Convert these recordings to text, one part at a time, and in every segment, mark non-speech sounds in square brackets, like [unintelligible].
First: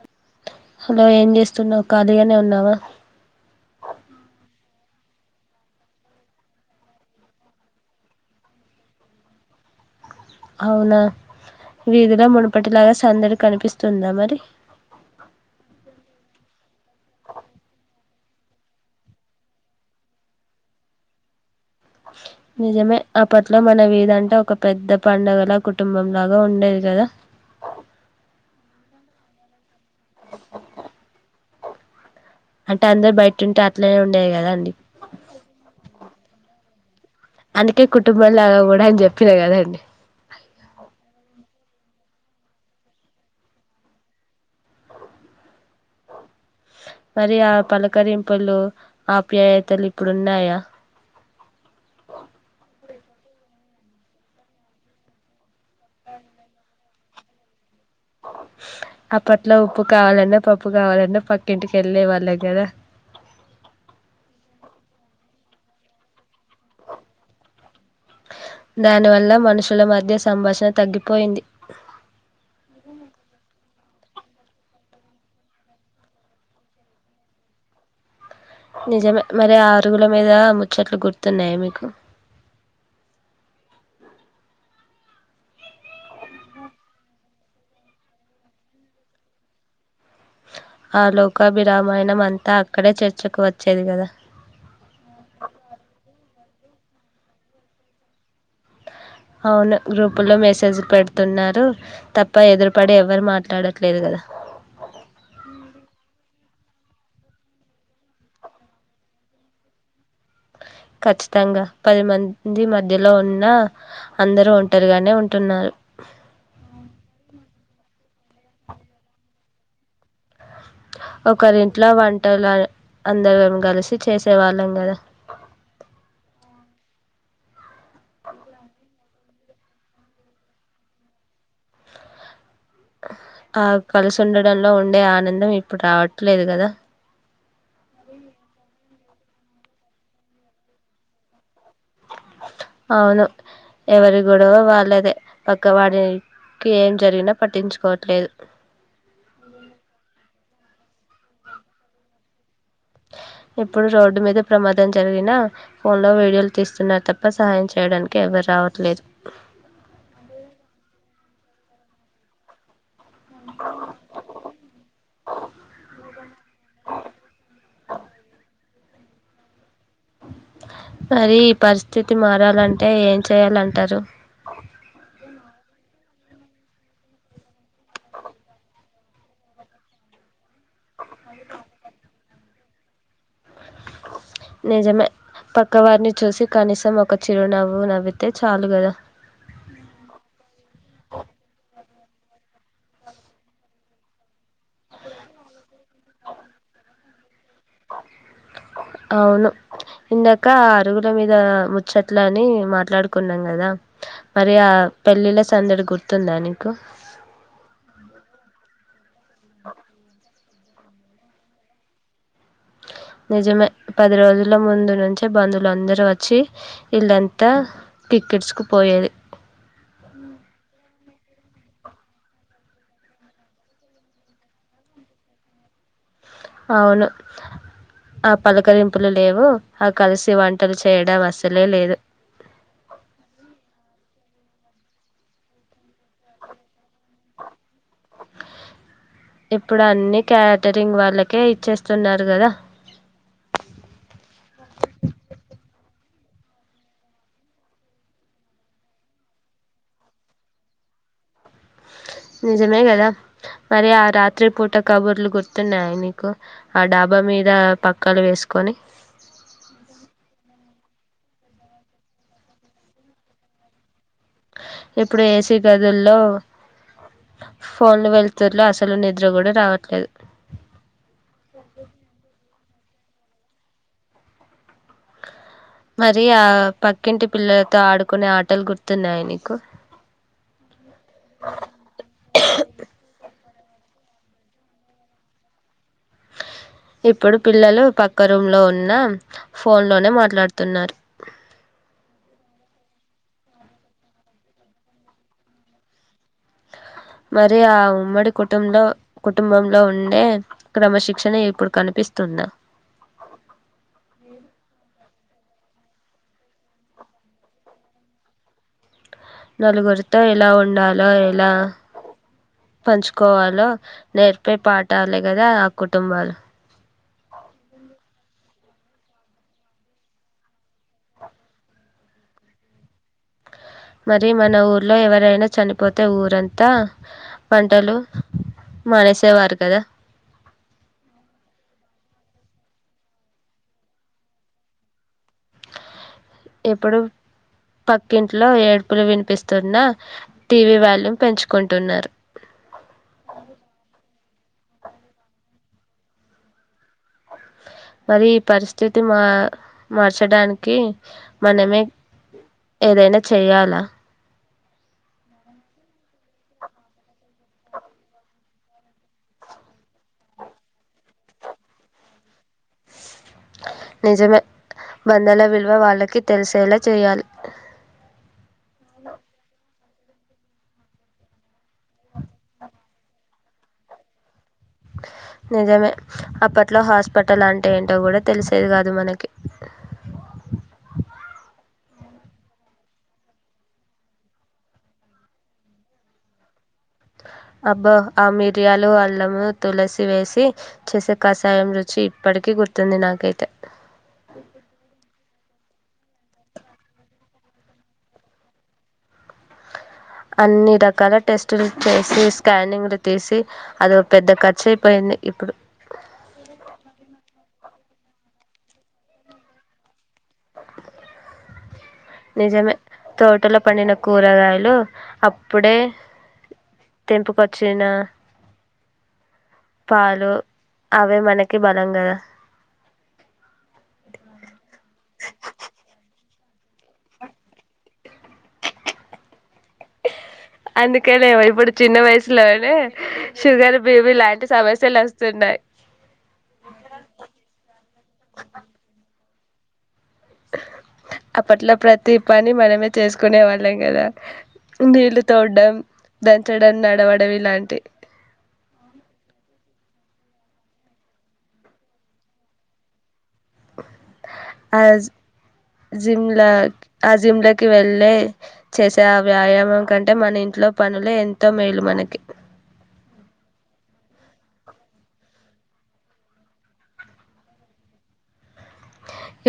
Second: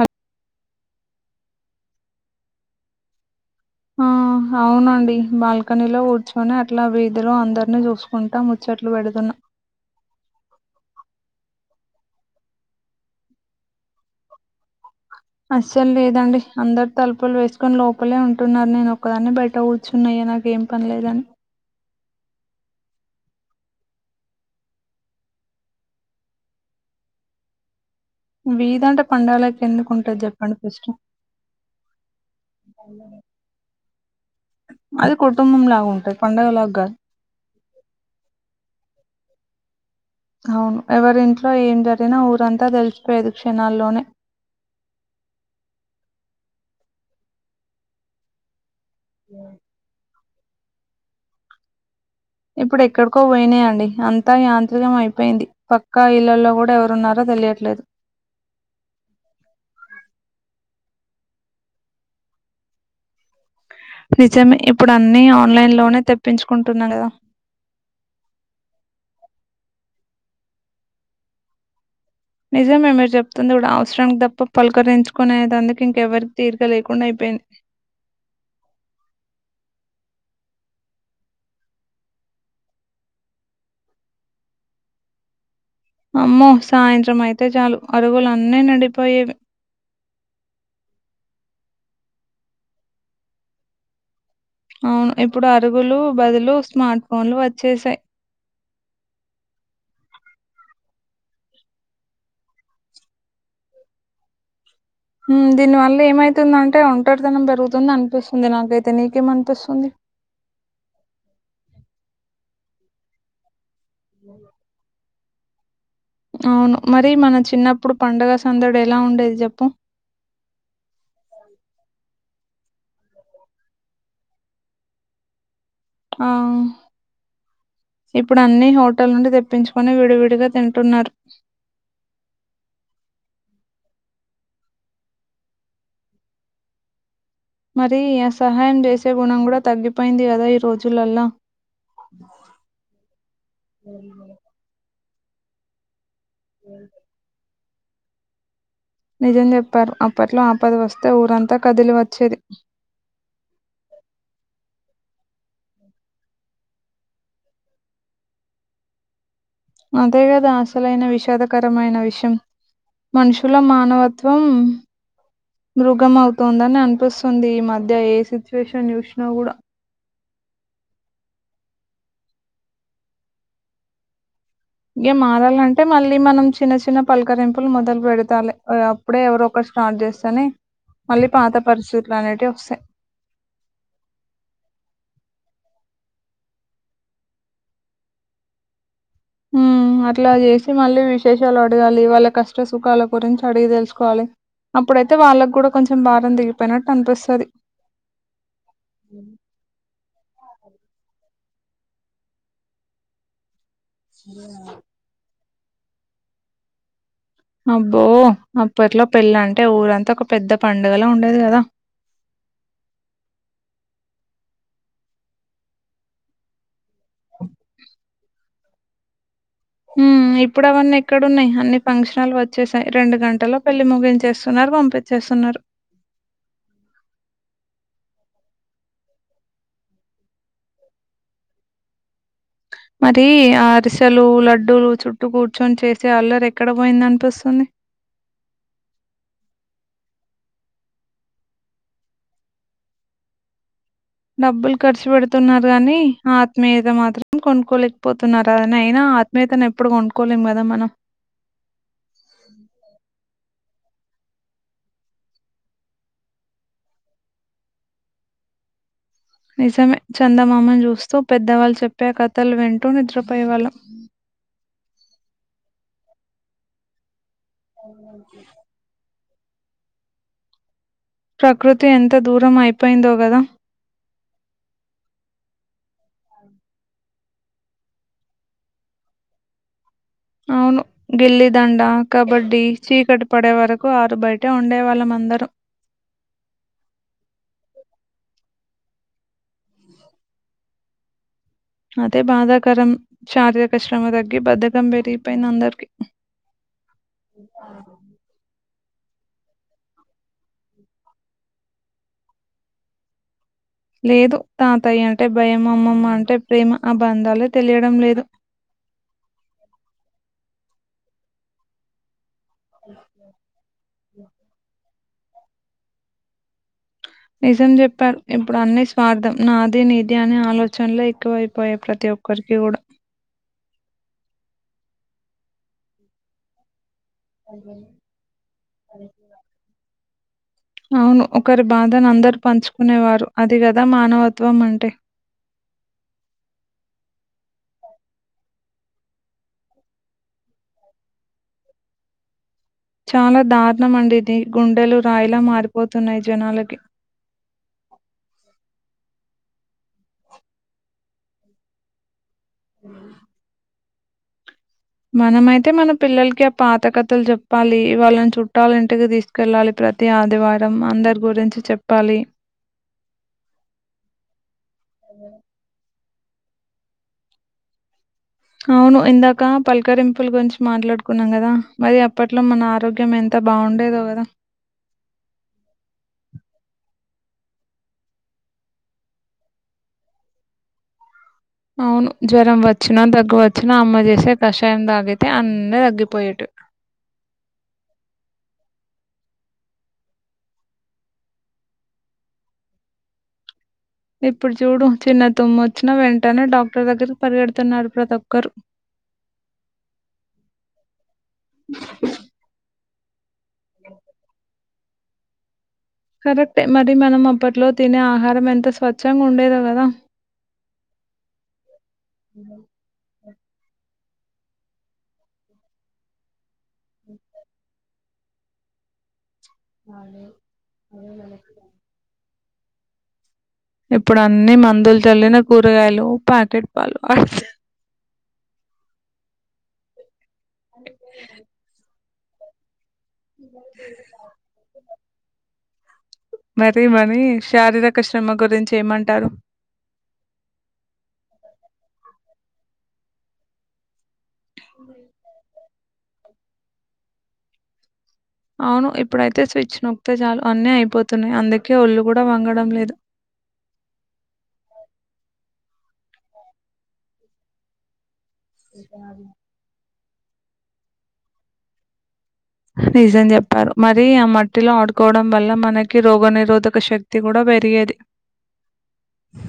అ లో ఏం చేస్తున్నావు్ ఖాళీగానే ఉన్నావా ఆ అవునండి బాల్కనీలో కూర్చొని అట్లా బీధరు అందరిని చూసుకుంటా ముచ్చట్లు పెడుతున్నాం అవునా వీధిలో ముడిపటిలాగా సందడి కనిపిస్తుందా మరి అస్సలు లేదండి అందరు తలుపులు వేసుకొని లోపలే ఉంటున్నారు నేను ఒక్కదాన్ని బయట కూర్చున్నాయ నాక ఏం పనిలేదని నిజమే అప్పట్లో మన వదంటే ఒక పెద్ద పడుగలా కుటుంబంలాగా ఉండేది కదా వీదంట పండాలకి ఎందుకుంటుది చెప్పండి ఫస్ట్ అంటే అందరు బయట ఉంటే అట్లనే ఉండేయి కదా అండి అది కుటుంబం లాగా ఉంటది పండగలాగా కాదు అందుకే కుటుంబంలాగా కూడా అని చెప్ప తినే కదండి అవును ఎవరింట్లో ఏం జరిగినా ఊరంతా తెలిచిపోయదు క్షణాల్లోనే మరి ఆ పలకరింపులు ఆప్యాయతలు ఇప్పుడు న్నాయా ఒ ఇప్పుడు ఎక్కడికో బొయినయండి. అంతా యాంత్రికం అయిపోయింది. పక్కా ఇళ్లల్లో గుడా ఎవరున్నారో దెలియట్లేదు. అప్పట్లో ఉప్పు కావాలన్నా, పప్పు ప్పు కావాలన్న పక్కింటికి ఎళ్ళేవాళ్ళం కదా. నిజమే. ఇప్పుడు అన్నీ ఆన్లైన్ లోనె తెప్ పించుకుంటున్నా కదా. దానివల్ల మనుషుల మధ్య సంభాషణ తగ్గిపోయింది. నిజమే మీరు చెప్తున్రు. అవసరంకు తప్ప, పలకరించుకునేతందుకు ఇంకెవరికి తీరిక లేకుండా అయిపోయింది. ఒ నిజమే. మరి, ఆ అరుగుల మీదా ముచ్చట్లు గుర్తున్నయ మీకు? అమ్మో! సాయంత్రం అయితే జాలు, అరుగులన్ని నిండిపోయేవి. ఆ లోకాభిరామాయణం అంతా అక్కడే చర్చకు వచ్చేది గదా. అవును, ఇప్పుడు అరుగులూ బదులు స్మార్ట్ ఫోన్లు వచ్చేశాయి. అవును, గ్రూపు లో మెసేజ్ పెడుతున్నారు తప్ప, ఎదురు పడి ఎవరు మాట్లాడట్లేదు గదా. ఊఁ, దీని వల్ల ఏమైతుందంటే ఒంటరితనం బెరుగుతుందనిపిస్తుంది నాకైతే. నీకేమ అనిపిస్తుంది? ఖచ్చితంగా, పది మంది మధ్యలో ఉన్న అందరు ఒంటరిగానే ఉంట్ టున్నారు. అవును. మరీ మన చిన్నప్పుడు పండుగ సందడి ఎలా ఉండేది? జెప్పు. ఒకరింట్లో వన్ టలని అందరం గలిసి, చేసే వాళ్ళంగదా. ఆఁ ఇప్పుడు, అన్నీ హోటల్ నుండి దెప్పించుకొని, విడివిడిగ తింటున్నారు. ఆ కలిసి ఉండడంలో ఉండే ఆనందం, ఇప్పుడు రావట్లేదు గదా. మరీ య సహాయం చేసే గుణం గుడా తగ్గిపోయింది గదా ఈ రోజులల్ల. అవును, ఎవరి గొడవ వాళ్ళదే. పక్కవాడేయ్ ఏం జరిగిన పట్టించు కోవట్లేదు. నిజం జెప్పారు. అప్పట్లో ఆ పతి వస్తే ఊరంతా కదిలి వచ్చేది. ద్ధం జరిగినా, ఫోన్ లో వీడియోలు తీస్తున్నారు తప్ప, సహాయం చేయడానికి ఎవరు రావట్లేదు. అంతే గదా, అసలైన విషాదకరమైన విషయం. మనుషుల మానవత్వం, మృగం అవుతుందని అనిపిస్తుంది ఈ మధ్య. ఇగ ఏ సిచ్యువేషన్ జూసినా గుడా మరీ ఈ పరిస్థితి మారాలంటే ఏం చేయాలంటారు? ఇగ మారాలంటే, మళ్ళీ మనం చిన్న చిన్న పలకరింపులు మొదలు పెడతాలె. అప్పుడే ఎవరు ఒకరు స్టార్ట్ జేస్తేనే, మళ్ళీ పాత పరిస్థితులు అనేటివి ఒస్తయి. నిజమే పక్కవారిని చూసి, కనీసం ఒక చిరునవ్వు నవ్వితే చాలు గద. ఉ అట్లా చేసి మళ్ళీ విశేషాలు అడగాలి. అదే వాళ్ళ కష్ట సుఖాల గురించి అడిగి తెలుసుకోవాలి. అప్పుడైతే వాళ్ళకు కూడా కొంచెం కొంచం బారం దిగిపోయినట్టు అనిపిస్తది అవును ఇందాక అరుగుల మీద్ ఇ ముచ్చట్ల అని మాట్లాడుకున్నాం గదా మరి ఆ పెళ్ళిళ్ళ సందడి గుర్తుందా నీకు అబ్బో అప్పట్లో పెళ్ళ అంటే ఊరంతా ఒక పెద్ద పడుగలా ఉండేది గదా నిజమే పది రోజుల ముందు నుంచి బంధువులు అందరూ వచ్చి ఇల్లంతా టికెట్స్ కు పోయేది ఊ ఇప్పుడు అవన్ని ఇక్కడ ఉన్నాయి అన్ని ఫంక్షనల్ లు వచ్చేసాయి రెండు గంటల్లో పెళ్లి ముగించేస్తున్నారు పంపించేస్తున్నారు అవును ఆ పలకరింపులు లేవు ఆ కలిసి వంటలు చేయడం అసలే లేదు మరి అరిసెలు లడ్డూలు చుట్టూ కూర్చొని చేసే అల్లరి ఎక్కడ పోయింది అనిపిస్తుంది ఇప్పుడు అన్ని క్యాటరింగ్ వాళ్ళకే ఇచ్చేస్తున్నారు గదా డబ్బులు ఖర్చు పెడుతున్నారు గానీ ఆత్మీయత మాత్రం కొనుకోలేకపోతున్నారు అదని అయినా ఆత్మీయతను ఎప్పుడు కొనుకోలేం గాదా మనం నిజమేగదా మరి ఆ రాత్రి పూట కబుర్లు గుర్తున్నాయ నీకు ఆ డాబా మీద పక్కలు వేసుకొని సో పెద్దవాళ్ళు చెప్పే కథలు వింటూ నిద్రపోయేవాళ్ళం ఇప్పుడు ఏసీ గదుల్లో ఫోన్లు వెల్తురు లో అసలు ని నిద్ర కూడా రావట్లేదు ప్రకృతి ఎంత దూరం అయిపో పోయిందో కదా మరి ఆ పక్కింటి పిల్లలతో ఆడుకునే ఆటలు గుర్తున్నాయ నీకు అవును గిల్లి దండ కబడ్డీ చీకటి పడే వరకు ఆరు బయటే ఉండేవాళ్ళమందరూ ఇప్పుడు పిల్లలు పక్క రూమ్ లో ఉన్న ఫోన్ లోనే మాట్లాడుతున్నారు అదే బాధాకరం చారీరక శ్రమ తగ్గి బద్ధకం పెరిగిపోయింది అందరికిీ మరి ఆ ఉమ్మడి కుటుంలో కుటుంబంలో ఉండే క్రమశిక్షణ ఇప్పుడు కనిపిస్తుంద లేదు తాతయ్యే టే భయం మా అమ్మమ్మ అంటే ప్రేమ ఆ బంధాలే తెలియడం లేదు నలుగురితో ఎలా ఉండాలో ఎలా పంచుకోవాలో నేర్పే పా ట్టాలి కదా ఆ కుటుంబాలు నిజం చెప్పారు ఇప్పుడు అన్ని స్వార్థం నాది నిధి అనే ఆలోచనలే ఎక్కువైపోయాయి ప్రతి ఒక్కరికి కూడా మరి మన ఊర్లో ఎవరైనా చనిపోతే ఊరంతా వంటలు మానేసేవారు కదా అవును ఒకరి బాధను అందరుూ పంచుకునేవారు అది కదా మానవత్వం అంటే ఇప్పుడు పక్కింట్లో ఏడుపులు వినిపిస్తున్నా టీ వీ వాల్యూమ్ పెంచుకుంటున్నారు చాలా దారుణమండి ఇది గుండెలు రాయిలా మారిపోతున్నాయి జనాలకి మరి ఈ పరిస్థితి మా మార్చడానికి మనమే ఏదైనా చెయ్యాలా మనమైతే మన పిల్లలకి ఆ పాత కథలు చెప్పాలి వాళ్ళని చుట్టాల ఇంటికి తీసుకెళ్ళాలి ప్రతి ఆదివారం అందరి గురించి చెప్పాలి నిజమే బందాల విల్వ వాళ్ళకి తెలిసేల చెయ్యాలి అవును ఇందాక పలకరింపుల గురించి మాట్లాడుకున్నాం కదా మరి అప్పట్లో మన ఆరోగ్యం ఎంత బాగుండేదో కదా నిజమే అప్పట్లో హాస్పిటల్ అంటే ఏంటో కూడా తెలిసేది కాదు మనకి అవును జ్వరం వచ్చినా దగ్గువచ్చినా అమ్మ చేసే కషాయం తాగితే అన్న తగ్గిపోయేటివి అబ్బో ఆ మిరియాలు అల్లము తులసి వేసి చేసే కషాయం రుచి ఇప్పటికీ గుర్తుంది నాకైతే వచ్చిన వెంటనే డాక్టర్ దగ్గరికి పరిగెడుతున్నారు ప్రతొక్కరు అన్ని రకాల టెస్టులు చేసి స్కానింగ్ తెసే అద పెద్ద కచ్చే పోయింది ఇప్పుడు కరెక్ట్టె మరి మనం అప్పట్లో తినే ఆహారం ఎంత స్వచ్ఛంగా ఉండేదో కదా నిజమే తోటలో పడిిన కూరగాయలు అప్పుడే తెంపూకొచ్చిన పాలు అవే మనకి బలం కదా ఇప్పుడు అన్ని మందులు చల్లిన కూరగాయలు పా్యాకెట్ పాలు వాడ అందుకలి ఇప్పుడు చిన్న వయసు లోనే షుగర్ బి పి లాంటి సమస్యలు వ చెన్నై మరి మనీ శారీరక శ్రమ గురించి ఏమంటారు అప్పట్లో ప్రతి పని మనమే చేసుకునే వాళ్ళం కదా ఇంగ ఇల్లు తొడం దంచడం నడవడం ఇలాంటి అవును ఇప్పుడైతే స్విచ్ నొక్తే చాలు అనీ అయిపోతున్నాయి అందుకే ఒళ్లుు కూడా వంగడం లేదు ఆ జిమ్ల ఆ జిమ్లకి వెళ్ళే చేసే ఆ వ్యాయామం దుకంటే మన ఇంట్లో పనులే ఎంతో మేలు మనకి నిజం చెప్పారు మరి ఆ మట్టిలో ఆడుకోవడం వల్ల మనకి రోగనిరోధక శక్తి కూడా పెరిగేది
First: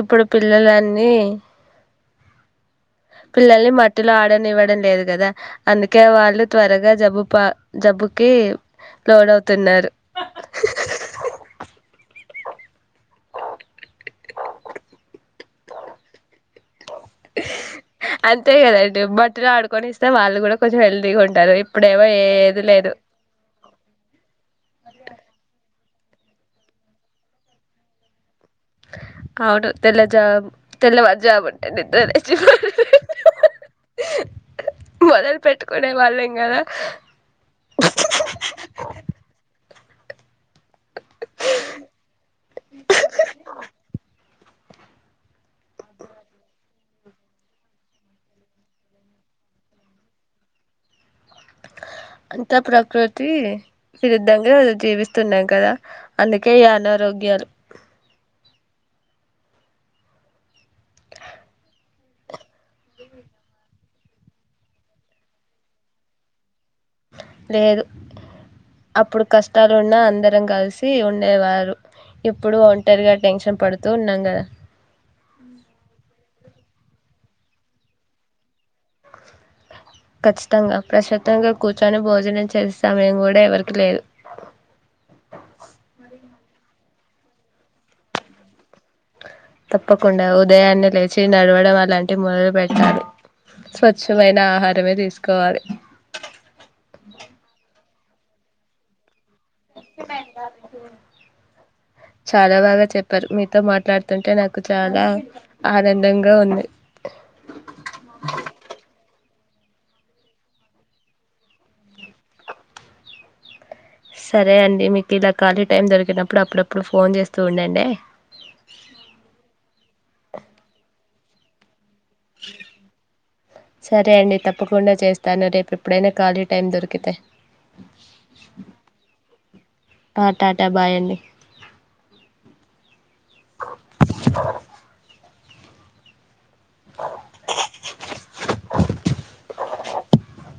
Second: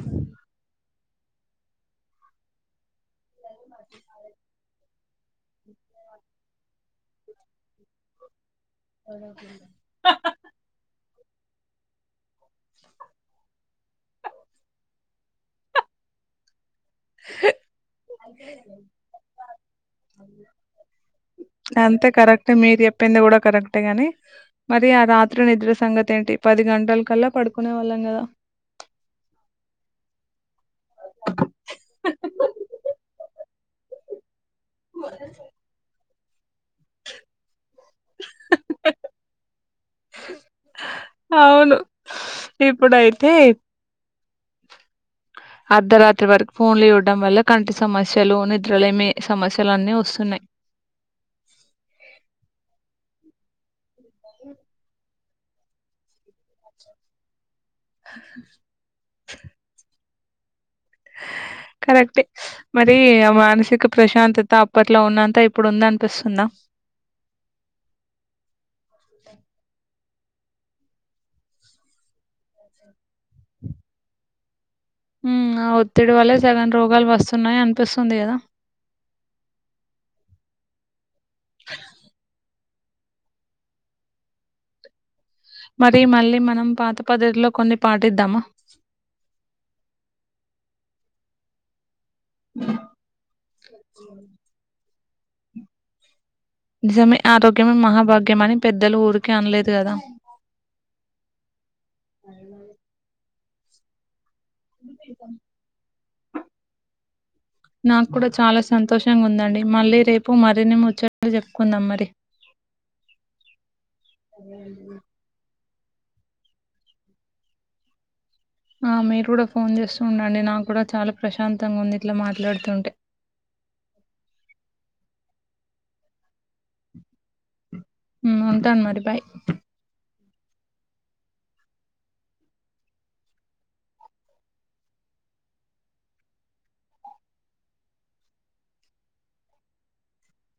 ఇప్పుడు పిల్లలన్నీ పిల్లల్ని మట్టిలో ఆడని ఇవ్వడం లేదు కదా అందుకే వాళ్ళు త్వరగా జబ్బు పా జబ్బుకి లోను అవుతున్నారు అంతే కదండి మట్టిలో ఆడుకొని ఇస్తే వాళ్ళు కూడా కొంచెం హెల్తీగా ఉంటారు ఇప్పుడేమో అంతే కరెక్ట్ ఏది మీరు లేదు చెప్పింది కూడా కరెక్టే గాని మరి ఆ రాత్రి నిద్ర సంగతి ఏంటి పది గంటల కల్లా పడుకునే వాళ్ళం కదా అవును తెల్లజా తెల్లవారు జమంటే నిద్దనేచ్చ [unintelligible] మొదలు పెట్టుకునే వాళ్లేన్ గదా హ హ అవును ఇప్పుడు అయితే అర్ధరాత్రి వరకు ఫోన్లు చూడం వల్ల కంటి సమస్యలు నిద్రలేమి సమస్యలు అన్నీ వస్తున్నాయి అంత ప్రకృతి విరుద్దంగా అ జీవిస్త స్తున్నాయి కదా అందుకే ఈ అనారోగ్యాలు [inaudible] కరెక్టే మరి ఆ మానసిక ప్రశాంతత అప్పట్లో ఉన్నంత ఇప్పుడు ఉందంపిస్తుందా లేదు అప్పుడు కష్టాలున్నా అందరు కలిసి ఉండేవారు ఇప్పుడు ఒంటరిగా టెన్షన్ పడుతూ ఉన్నాం కదా హ్మ్ అ ఒత్తిడి వల్లే సగం రోగాలు వస్తున్నాయి అనిపిస్తుంది కదా ఖచ్చితంగా ప్రస తంగా కూర్చొని భోజనం చేస్ సమయంకూడ ఎవర్కి లేదు మరి మళ్ళీ మనం పాత పదేట్లో కొన్ని పాటిదామా తప్పకుండా ఉదయాన్నే లేచి నడవడం అలాంటి మొదల్పేటలి స్వచ్ఛమైన ఆహారమే తీసు తీసుకోవాలి నిజమే ఆరోగ్యమే మహాభాగ్యం మనకి పెద్దలు ఊరికే అనలేదు గదా! చాలా బాగా చెప్పారు మీ మాట్లాడుతుంటే నాకు నాకు చాలా ఆనందంగా ఉంది అండి మళ్ళీ రేపు మరిన్ని ముచ్చట్లు చెప్పుకుందాం మరి సరే అండి మీకు ఇలా కాళీ టైం దొరికినప్పుడు అప్పుడప్పుడు ఫోన్ చేస్తూ ఉండండే ఆ! ప్రశాంతంగా ఉంది సరే అండి తప్పకుండా చేస్తాను రేపు ఎప్పుడైనా ఖాళీ టైం దొరికితే ఉంటాను మరి బాయ్ ఆ టాటా బాయండి [inaudible]